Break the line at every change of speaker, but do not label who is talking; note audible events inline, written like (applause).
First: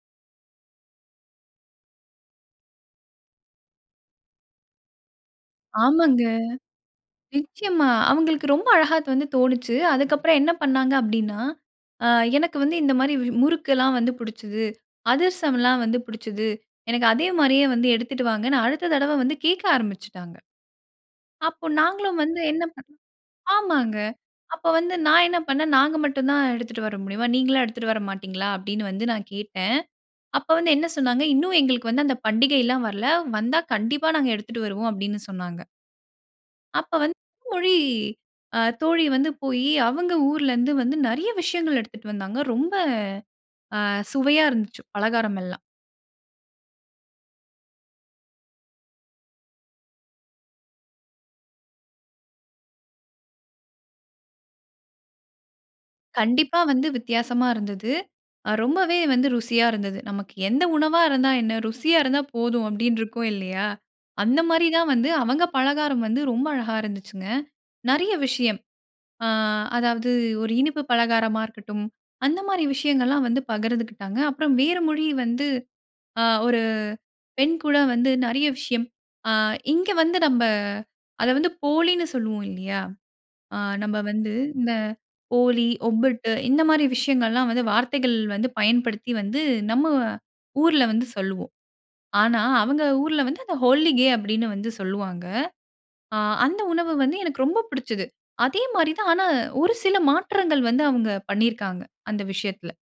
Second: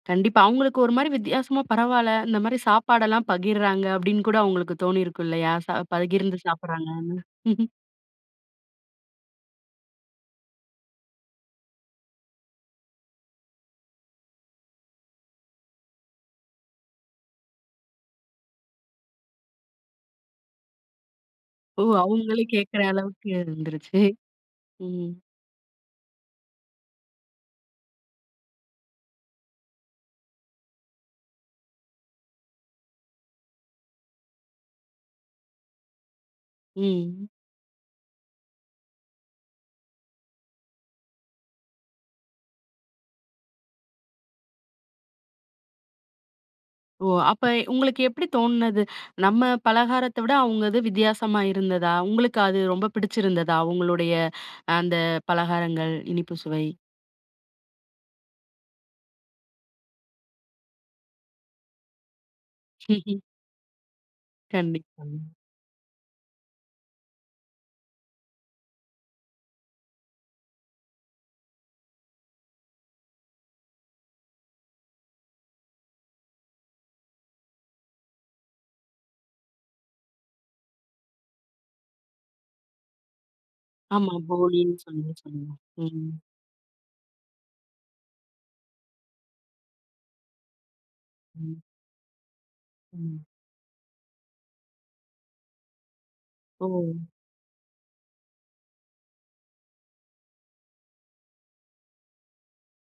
கண்டிப்பா. அவங்களுக்கு ஒரு மாரி வித்தியாசமா, "பரவால்ல, இந்த மாரி சாப்பாடெல்லாம் பகிர்றாங்க." அப்படீன்னு கூட அவங்களுக்கு தோணியிருக்கும் இல்லையா? சாப்
ஆமாங்க.
பகிர்ந்து சாப்பிடுறாங்கன்னு. (chuckles)
நிச்சயமா. அவங்களுக்கு ரொம்ப அழகா அது வந்து தோணுச்சு. அதுக்கப்பறம் என்ன பண்ணாங்க அப்படீன்னா, அ எனக்கு வந்து இந்த மாரி வ் முறுக்கு எல்லாம் வந்து புடிச்சுது. அதிரசமல்லாம் வந்து புடிச்சுது. எனக்கு அதே மாரியே வந்து எடுத்துட்டு வாங்கன்னு, அடுத்த தடவ வந்து கேட்க ஆரம்பிச்சுட்டாங்க. அப்போ
ஓ!
நாங்களும் வந்து
அவங்களே
என்னப்
கேட்கிற அளவுக்கு அது
ஆமாங்க.
வந்துருச்சு.
அப்ப வந்து
ம்.
நா என்ன பண்ணேன், "நாங்க மட்டும் தான் எடுத்துட்டு வர முடியுமா? நீங்களும் எடுத்துட்டு வர மாட்டீங்களா?" அப்படீன்னு வந்து நா கேட்டேன். அப்ப வந்து என்ன சொன்னாங்க, "இன்னும் எங்களுக்கு வந்து அந்த பண்டிகைலாம் வரல. வந்தா கண்டிப்பா நாங்க எடுத்துட்டு வருவோம்." அப்படீன்னு சொன்னாங்க. அப்ப வந்து
ம்.
மொழி அ தோழி வந்து போயி, அவங்க ஊர்ல இருந்து வந்து நெறைய விஷயங்கள் எடுத்துட்டு வந்தாங்க. ரொம்ப அ சுவையா இருந்துச்சு பலகாரம் எல்லாம்.
ஓ! அப்ப உங்களுக்கு எப்படி தோணுனது? நம்ம பலகாரத்த விட அவங்க இது வித்தியாசமா இருந்ததா? உங்களுக்கு அது ரொம்ப பிடிச்சிருந்ததா, அவங்களுடைய அந்த பலகாரங்கள், இனிப்பு
கண்டிப்பா
சுவை?
வந்து வித்தியாசமா இருந்தது. அ ரொம்பவே வந்து ருசியா இருந்தது. "நமக்கு எந்த உணவா இருந்தா என்ன? ருசியா இருந்தா போதும்." அப்படீன்னு
(laughs)
இருக்கும் இல்லையா? அந்த மாரி தான் வந்து
கண்டிப்பாங்க.
அவங்க பலகாரம் வந்து ரொம்ப அழகா இருந்துச்சுங்க. நெறைய விஷயம். ஆ அதாவது ஒரு இனிப்பு பலகாரமா இருக்கட்டும், அந்த மாரி விஷயங்கள்லாம் வந்து பகிர்ந்துகிட்டாங்க. அப்பறம் வேற மொழி வந்து ஆ ஒரு பெண் கூட வந்து நெறைய விஷயம் அ இங்க வந்து நம்ப அத வந்து போலின்னு சொல்லுவோம் இல்லையா? அ நம்ம
ஆமா
வந்து இந்த
போலின்னு
ஓலி,
(unintelligible) ம்.
ஒப்பட்டு இந்த மாரி விஷயங்கள்லாம் வந்து வார்த்தைகள் வந்து பயன்படுத்தி வந்து நம்ம ஊர்ல வந்து சொல்லுவோம்.
ம்.
ஆனா அவங்க ஊர்ல
ம்.
வந்து அத 'ஹோலி கே' அப்படீன்னு வந்து சொல்லுவாங்க. ஆ அந்த
ஓ!
உணவு வந்து எனக்கு ரொம்ப புடிச்சது. அதே மாரி தான், ஆனா ஒரு சில மாற்றங்கள் வந்து அவங்க பண்ணியிருக்காங்க, அந்த விஷயத்தில.